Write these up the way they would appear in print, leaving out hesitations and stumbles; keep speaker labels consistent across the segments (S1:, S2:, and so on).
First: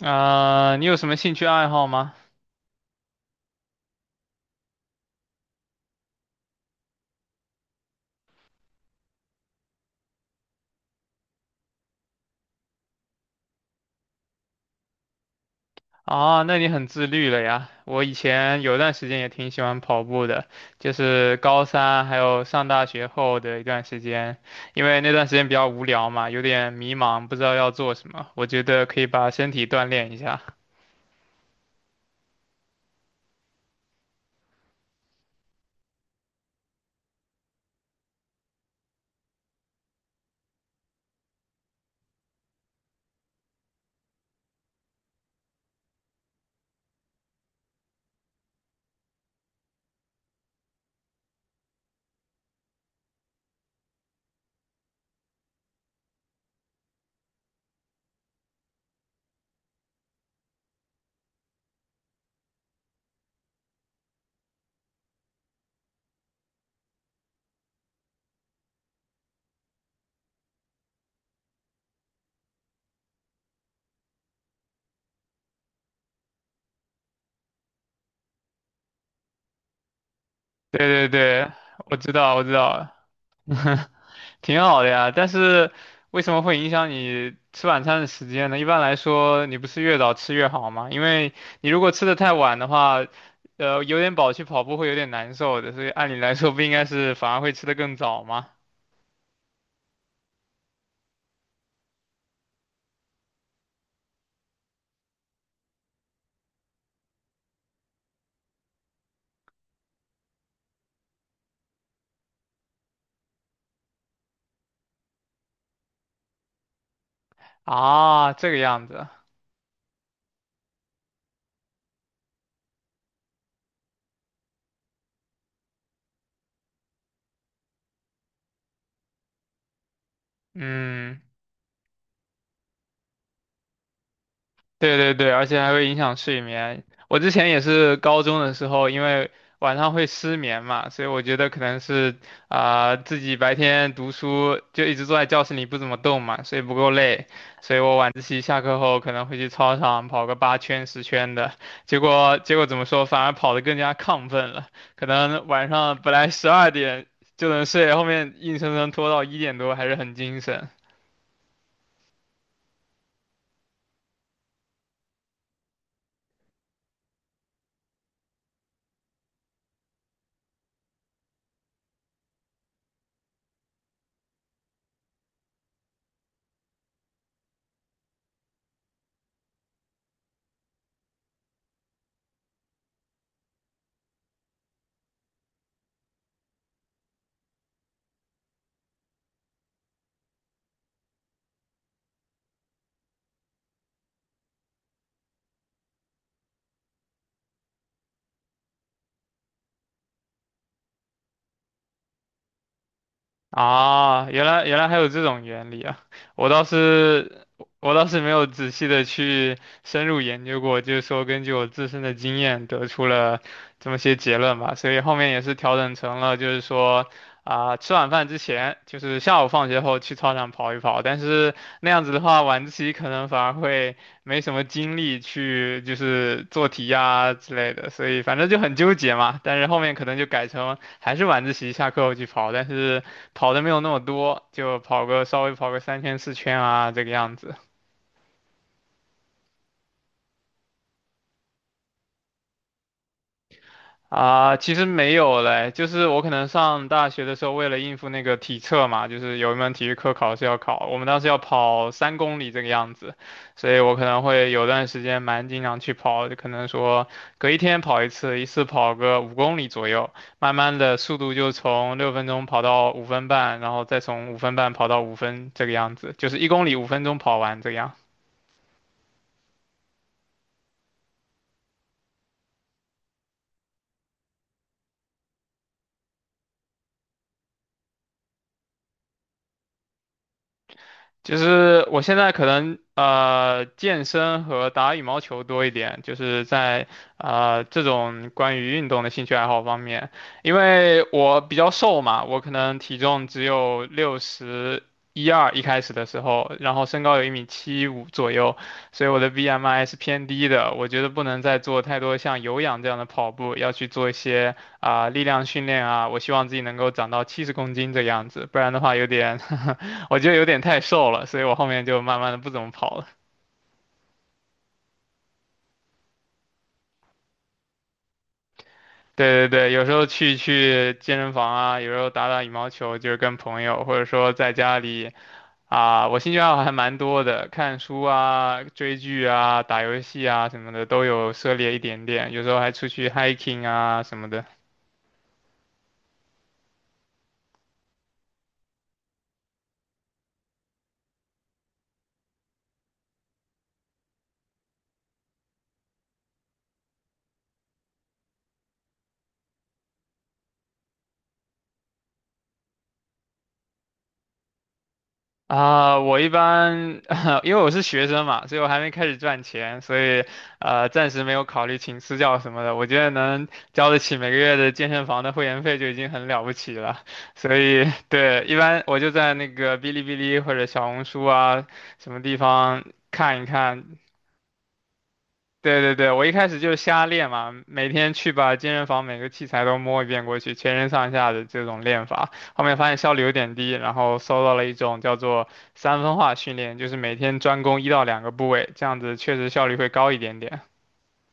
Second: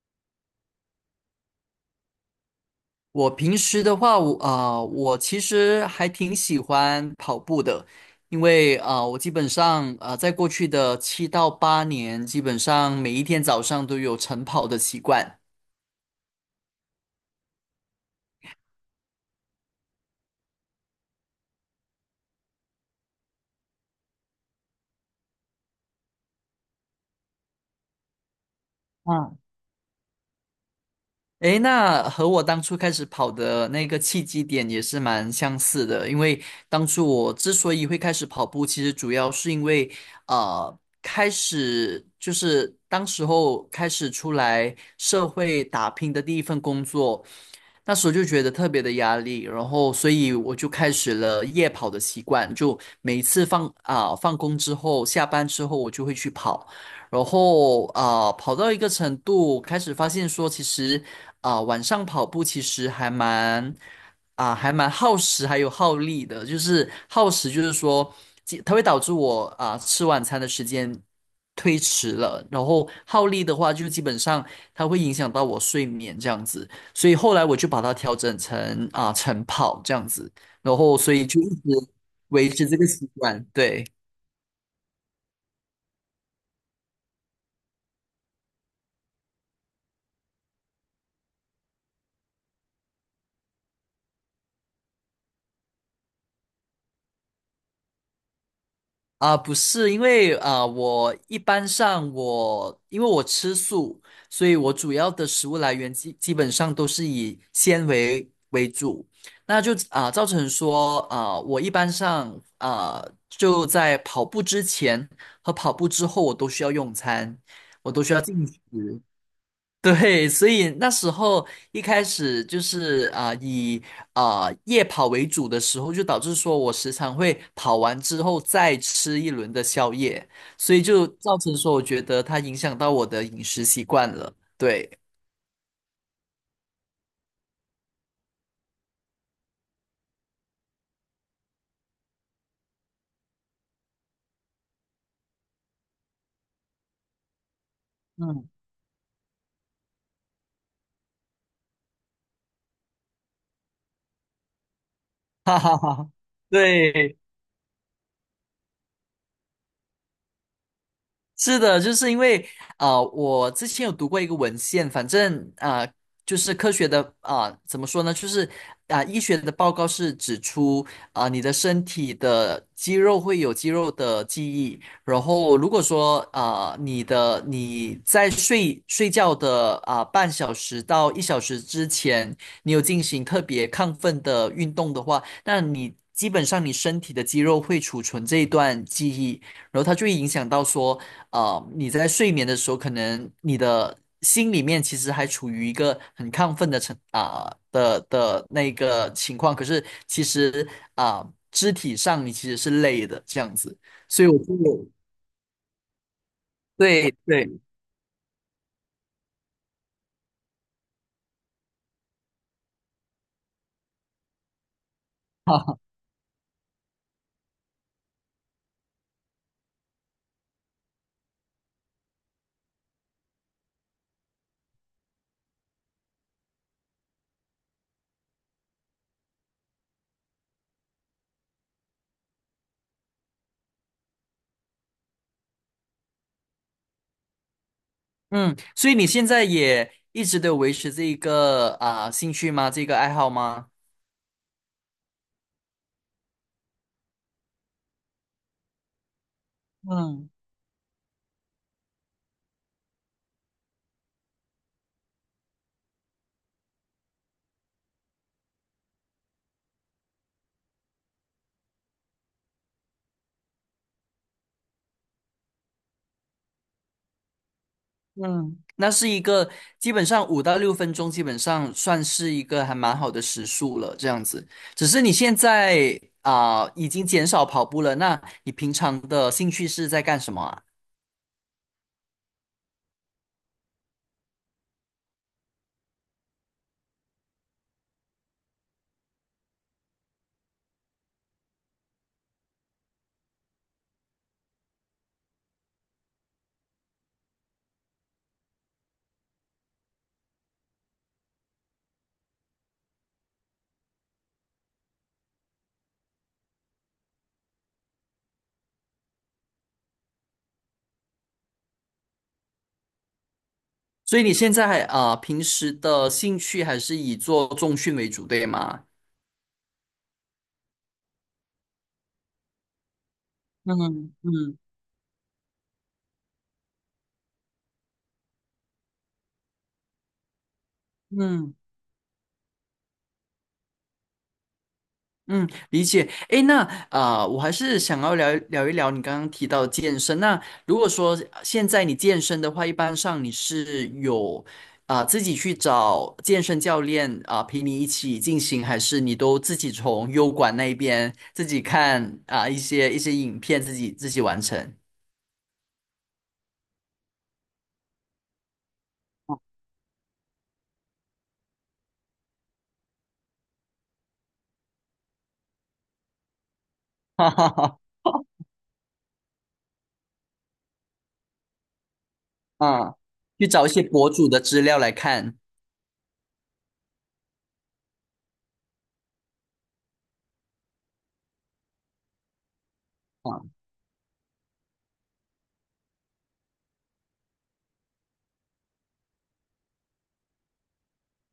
S1: 啊、你有什么兴趣爱好吗？
S2: 我平时的话，我其实还挺喜欢跑步的，因为我基本上在过去的7到8年，基本上每一天早上都有晨跑的习惯。
S1: 啊，那你很自律了呀。我以前有段时间也挺喜欢跑步的，就是高三还有上大学后的一段时间，因为那段时间比较无聊嘛，有点迷茫，不知道要做什么。我觉得可以把
S2: 嗯。
S1: 身体锻炼一下。
S2: 诶，那和我当初开始跑的那个契机点也是蛮相似的，因为当初我之所以会开始跑步，其实主要是因为，呃，开始就是当时候开始出来社会打拼的第一份工作，那时候就觉得特别的压力，然后所以我就开始了夜跑的习惯，就每一次放工之后，下班之后我就会去跑。然后跑到一个程度，开始发现说，其实晚上跑步其实还蛮耗时，还有耗力的。就是耗时，就是说即它会导致我吃晚餐的时间推迟了，然后耗力的话，就基本上它会影响到我睡眠这样子。所以后来我就把它调整成晨跑这样子，然后
S1: 对对
S2: 所以就一
S1: 对，
S2: 直
S1: 我知道，我
S2: 维
S1: 知
S2: 持这个
S1: 道。
S2: 习惯，对。
S1: 挺好的呀，但是为什么会影响你吃晚餐的时间呢？一般来说，你不是越早吃越好吗？因为你如果吃的太晚的话，有点饱去跑步会有点难受的，所以按理来说不应该是反而会吃的更早吗？
S2: 啊，不是，因为我吃素，所以我主要的食物来源基本上都是以纤维为主，那就造成说啊，我一般上就在跑步之前和跑步之后，我都需要用餐，我都需要
S1: 啊，
S2: 进
S1: 这个样
S2: 食。
S1: 子，
S2: 对，所以那时候一开始就是以夜跑为主的时候，就导致说我时常会跑完之后再吃一轮的宵夜，所以就
S1: 嗯。
S2: 造成说我觉得它影响到我的饮食习惯了。对，
S1: 对对对，而且还会影响睡眠。我之前也是高中的时候，因为晚上会失眠嘛，所以我觉得可能是自己白天读书就一直坐在教室里不怎么动嘛，所以不够累，所以我晚自习
S2: 嗯，
S1: 下 课后可能会去操场跑个8圈10圈的，结果怎么说，反而跑得更加亢奋了，可能
S2: 哈
S1: 晚
S2: 哈
S1: 上
S2: 哈，
S1: 本来12点
S2: 对，
S1: 就能睡，后面硬生生拖到1点多还是很精神。
S2: 是的，就是因为我之前有读过一个文献，反正就是科学的怎么说呢？就是医学的报告是指出你的身体的肌肉会有肌肉的记忆，然后如果说你在睡觉的半小时到1小时之前，你有进行特别亢奋的运动的话，那你基本上你身体的肌肉会储存这一段记忆，然后它就会影响到说。啊，你在睡眠的时候，可能你的心里面其实还处于一个很亢奋的成啊、的的那个情况，可是其实啊、肢体上你其实是累的这样子，所
S1: 啊，
S2: 以我就
S1: 原来还有这种原理啊！我倒
S2: 对
S1: 是
S2: 对，
S1: 我倒是没有仔细的去深入研究过，就是说根据我自身的经验得出了这么些结论吧，所以后面也 是调
S2: 哈，
S1: 整成了就是说吃晚饭之前，就是下午放学后去操场跑一跑，但是那样子的话，晚自习可能反而会没什么精力去就是做题呀、之类的，所以反正就很纠结嘛。但是后面可能就改成还是晚自习下课后去跑，但是。跑的没有那么多，就跑个稍微跑个3圈4圈啊，这个样子
S2: 嗯，所以你现在也一直都有维持这一个兴趣吗？这个爱好吗？
S1: 啊。其实没有嘞，就是我可能上大学的时候，为了应付那个体测嘛，就是有一门体育课
S2: 嗯
S1: 考试要考，我们当时要跑3公里这个样子，所以我可能会有段时间蛮经常去跑，就可能说隔一天跑一次，一次跑个5公里左右，慢慢的速度就从6分钟跑到五分半，然后再从五分半跑到五分这个样子，就是1公里5分钟跑完这个样。
S2: 嗯，那是一个基本上5到6分钟，基本上算是一个还蛮好的时速了，这样子。只是你现在已经减少跑步了，那你平常的兴趣是在干什么啊？
S1: 就是我现在可能健身和打羽毛球多一点，就是在这种关于运动的兴趣爱好方面，因为我比较瘦嘛，我可能体重只有六十一二一开始的时候，然后身高有1米75左右，所以我的 BMI 是偏低的。我觉得不能再做太多像有氧这样的跑步，要去做一些力量训练啊。我希望自己能够长到70公斤这个样子，不然的话有点 我觉得有点太瘦了，所以我后面就慢慢的不怎么跑了。
S2: 所以你现在还平时的兴趣还是以做重训为主，对吗？
S1: 对对对，有时候去健身房啊，有时候打打羽毛球，就是跟朋友，或者
S2: 嗯
S1: 说在
S2: 嗯
S1: 家里啊，我兴趣爱好还蛮多的，看书啊、追剧啊、打游戏啊什么的都有涉
S2: 嗯。
S1: 猎一点点，有时候还出去 hiking 啊什么的。
S2: 嗯，理解。诶，那我还是想要聊一聊你刚刚提到健身。那如果说现在你健身的话，一般上你是有自己去找健身教练啊、陪你一起进行，还是你都自己从优管那边自己看一些影片自己完成？
S1: 我一般 因为我是学生嘛，所以我还没开始赚钱，所以暂时没有考虑请私教什么的。我觉得能交得起每个月的健身房的会员费就已经很了不起了。
S2: 哈哈
S1: 所
S2: 哈，
S1: 以对，一般我就在那个哔哩哔哩或者小红书啊什么地方
S2: 啊，
S1: 看一
S2: 去找一些
S1: 看，
S2: 博主的资料来看。
S1: 对对对，我一开始就是瞎练嘛，每天去把健身房每个器材都摸一遍过去，全身上下的这种练法。后面发现效率有点
S2: 啊。
S1: 低，然后搜到了一种叫做三分化训练，就是每天专攻一到两个部位，这样子确实效率会高一点点。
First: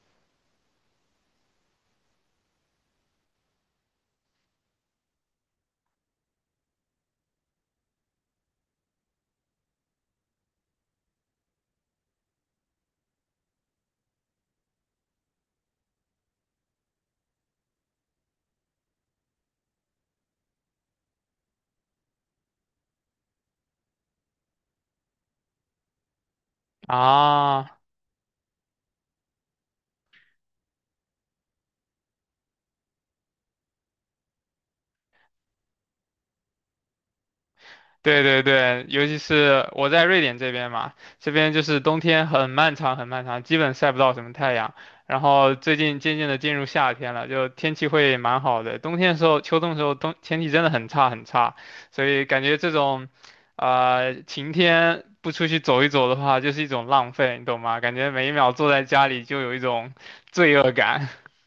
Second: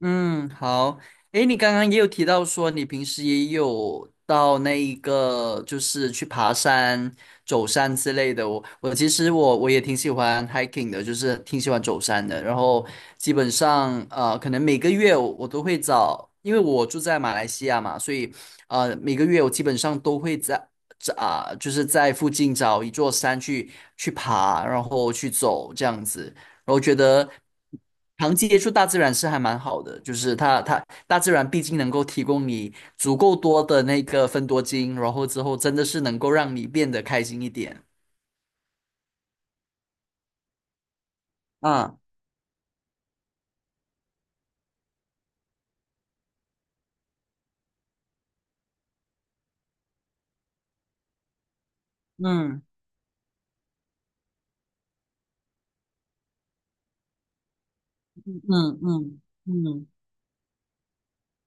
S2: 嗯，好。诶，你刚刚也有提到说你平时也有到那一个，就是去爬山、走山之类的。我其实我也挺喜欢 hiking 的，就是挺喜欢走山的。然后基本上可能每个月我都会找，因为我住在马来西亚嘛，所以每个月我基本上都会在在啊、就是在附近找一座山去爬，然后去走这样子。我觉得
S1: 啊，
S2: 长期接触大自然是还蛮好的，就是它大自然毕竟能够提供你足够多的那个分多精，然后之后真的是能够让你变得开心一点。
S1: 对对对，尤其是我在瑞典这边嘛，这边就是
S2: 啊，
S1: 冬天很漫长很漫长，基本晒不到什么太阳。然后最近渐渐的进入夏天了，就天气会蛮好的。冬天的时候、秋冬的时候，冬天气真的很差很差，所以感觉
S2: 嗯
S1: 这种，啊晴天不出去走一走的话，就是一种浪费，你懂吗？感觉每一秒坐
S2: 嗯
S1: 在家
S2: 嗯。
S1: 里就有一
S2: 嗯
S1: 种罪恶感。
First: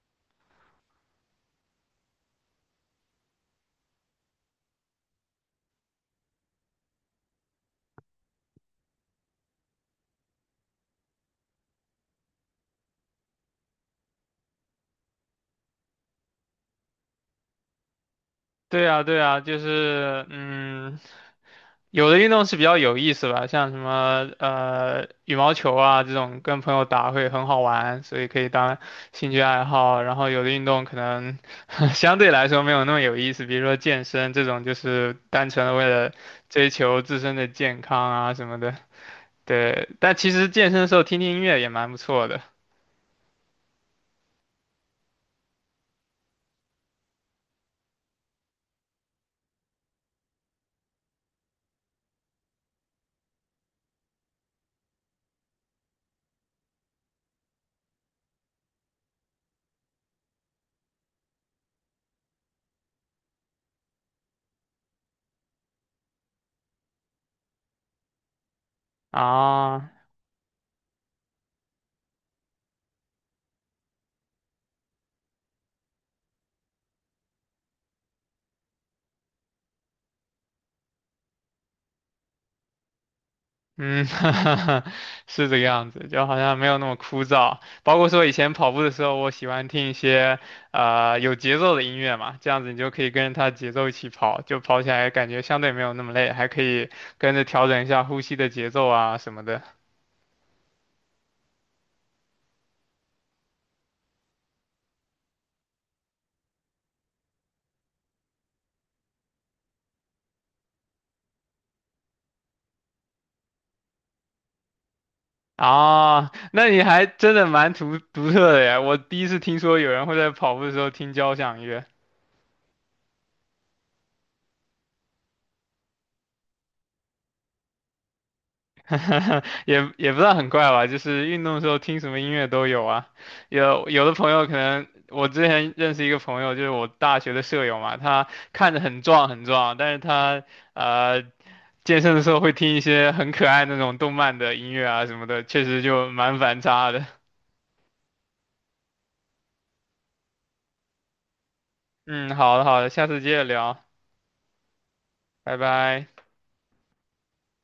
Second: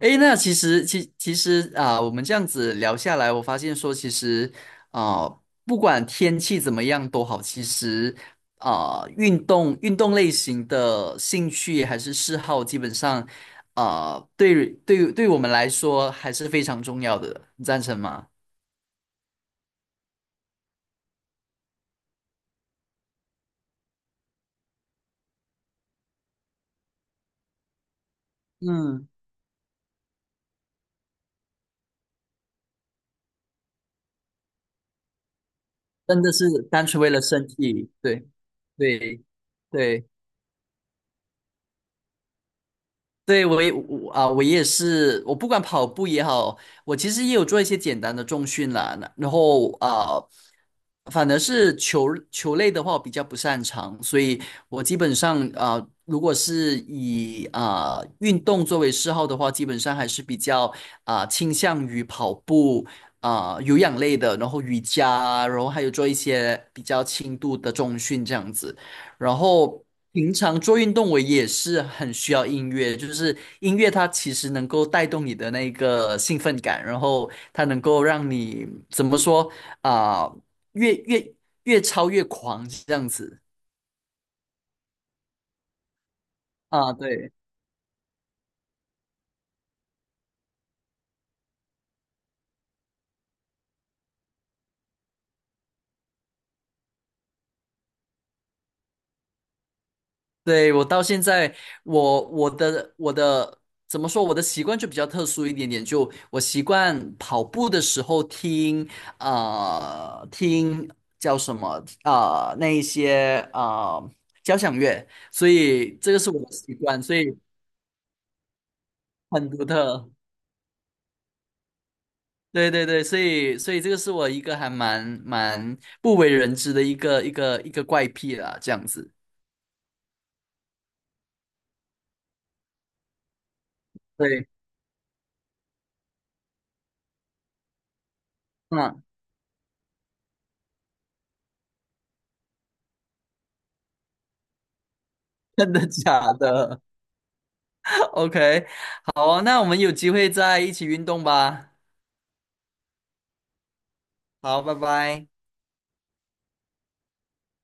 S2: 诶，那其实，其实啊，我们这样子聊下来，我发现说，其实啊，不管天气怎么样都好，其实啊，运动类型的兴趣还是嗜好，基本上啊，对我们来说还是非常重要的，你赞成吗？
S1: 对啊，对啊，就是嗯。有的运动是比较有意思吧，像什么羽毛球啊这种，跟朋友打会很好玩，所以可以当
S2: 嗯，
S1: 兴趣爱好。然后有的运动可能 相对来说没有那么有意思，比如说健身这种，就是单纯的为了
S2: 真的是
S1: 追
S2: 单
S1: 求
S2: 纯为
S1: 自
S2: 了
S1: 身
S2: 身
S1: 的健
S2: 体，
S1: 康
S2: 对
S1: 啊什么的。
S2: 对
S1: 对，
S2: 对。
S1: 但其实健身的时候听听音乐也蛮不错的
S2: 对，我也是，我不管跑步也好，我其实也有做一些简单的重训啦。那然后反而是球类的话，我比较不擅长，所以我基本上啊，如果是以运动作为嗜好的话，基本上还是比较倾向于跑步啊有氧类的，然后瑜伽啊，然后还有做一些比较轻度的重训这样子。然后
S1: 啊。
S2: 平常做运动，我也是很需要音乐，就是音乐它其实能够带动你的那个兴奋感，然后它能够让你怎么说啊、越越越超越狂这样子
S1: 嗯，哈哈哈，是这个样子，就好像没有那
S2: 啊，
S1: 么枯
S2: 对。
S1: 燥。包括说以前跑步的时候，我喜欢听一些有节奏的音乐嘛，这样子你就可以跟着它节奏一起跑，就跑起来感觉相对没有那么累，还可以跟着调整一下呼吸的节奏啊什么的。
S2: 对，我到现在，我的怎么说？我的习惯就比较特殊一点点，就我习惯跑步的时候听叫什么啊？那一些交响乐，所以这个是
S1: 啊，
S2: 我的
S1: 那
S2: 习
S1: 你
S2: 惯，
S1: 还
S2: 所
S1: 真
S2: 以
S1: 的蛮独特的呀！我第一次
S2: 很
S1: 听
S2: 独
S1: 说有人
S2: 特。
S1: 会在跑步的时候听交响乐。
S2: 对对对，所以这个是我一个还蛮不为人知的一个怪癖啦，这样子。
S1: 也不算很怪吧，就是运动的时候听什么音乐都有啊。有的朋友
S2: 对，
S1: 可能，我之前认识一个朋友，就是我大学的舍友嘛，他看着很
S2: 嗯，
S1: 壮很壮，但是他呃健身的时候会听一些很可爱那种动漫的音乐啊什么的，确
S2: 真
S1: 实
S2: 的
S1: 就
S2: 假
S1: 蛮反
S2: 的？
S1: 差的。
S2: OK，好啊，那我们有机会再一起运动吧。
S1: 嗯，好的好的，下次接着聊，
S2: 好，拜拜。
S1: 拜拜。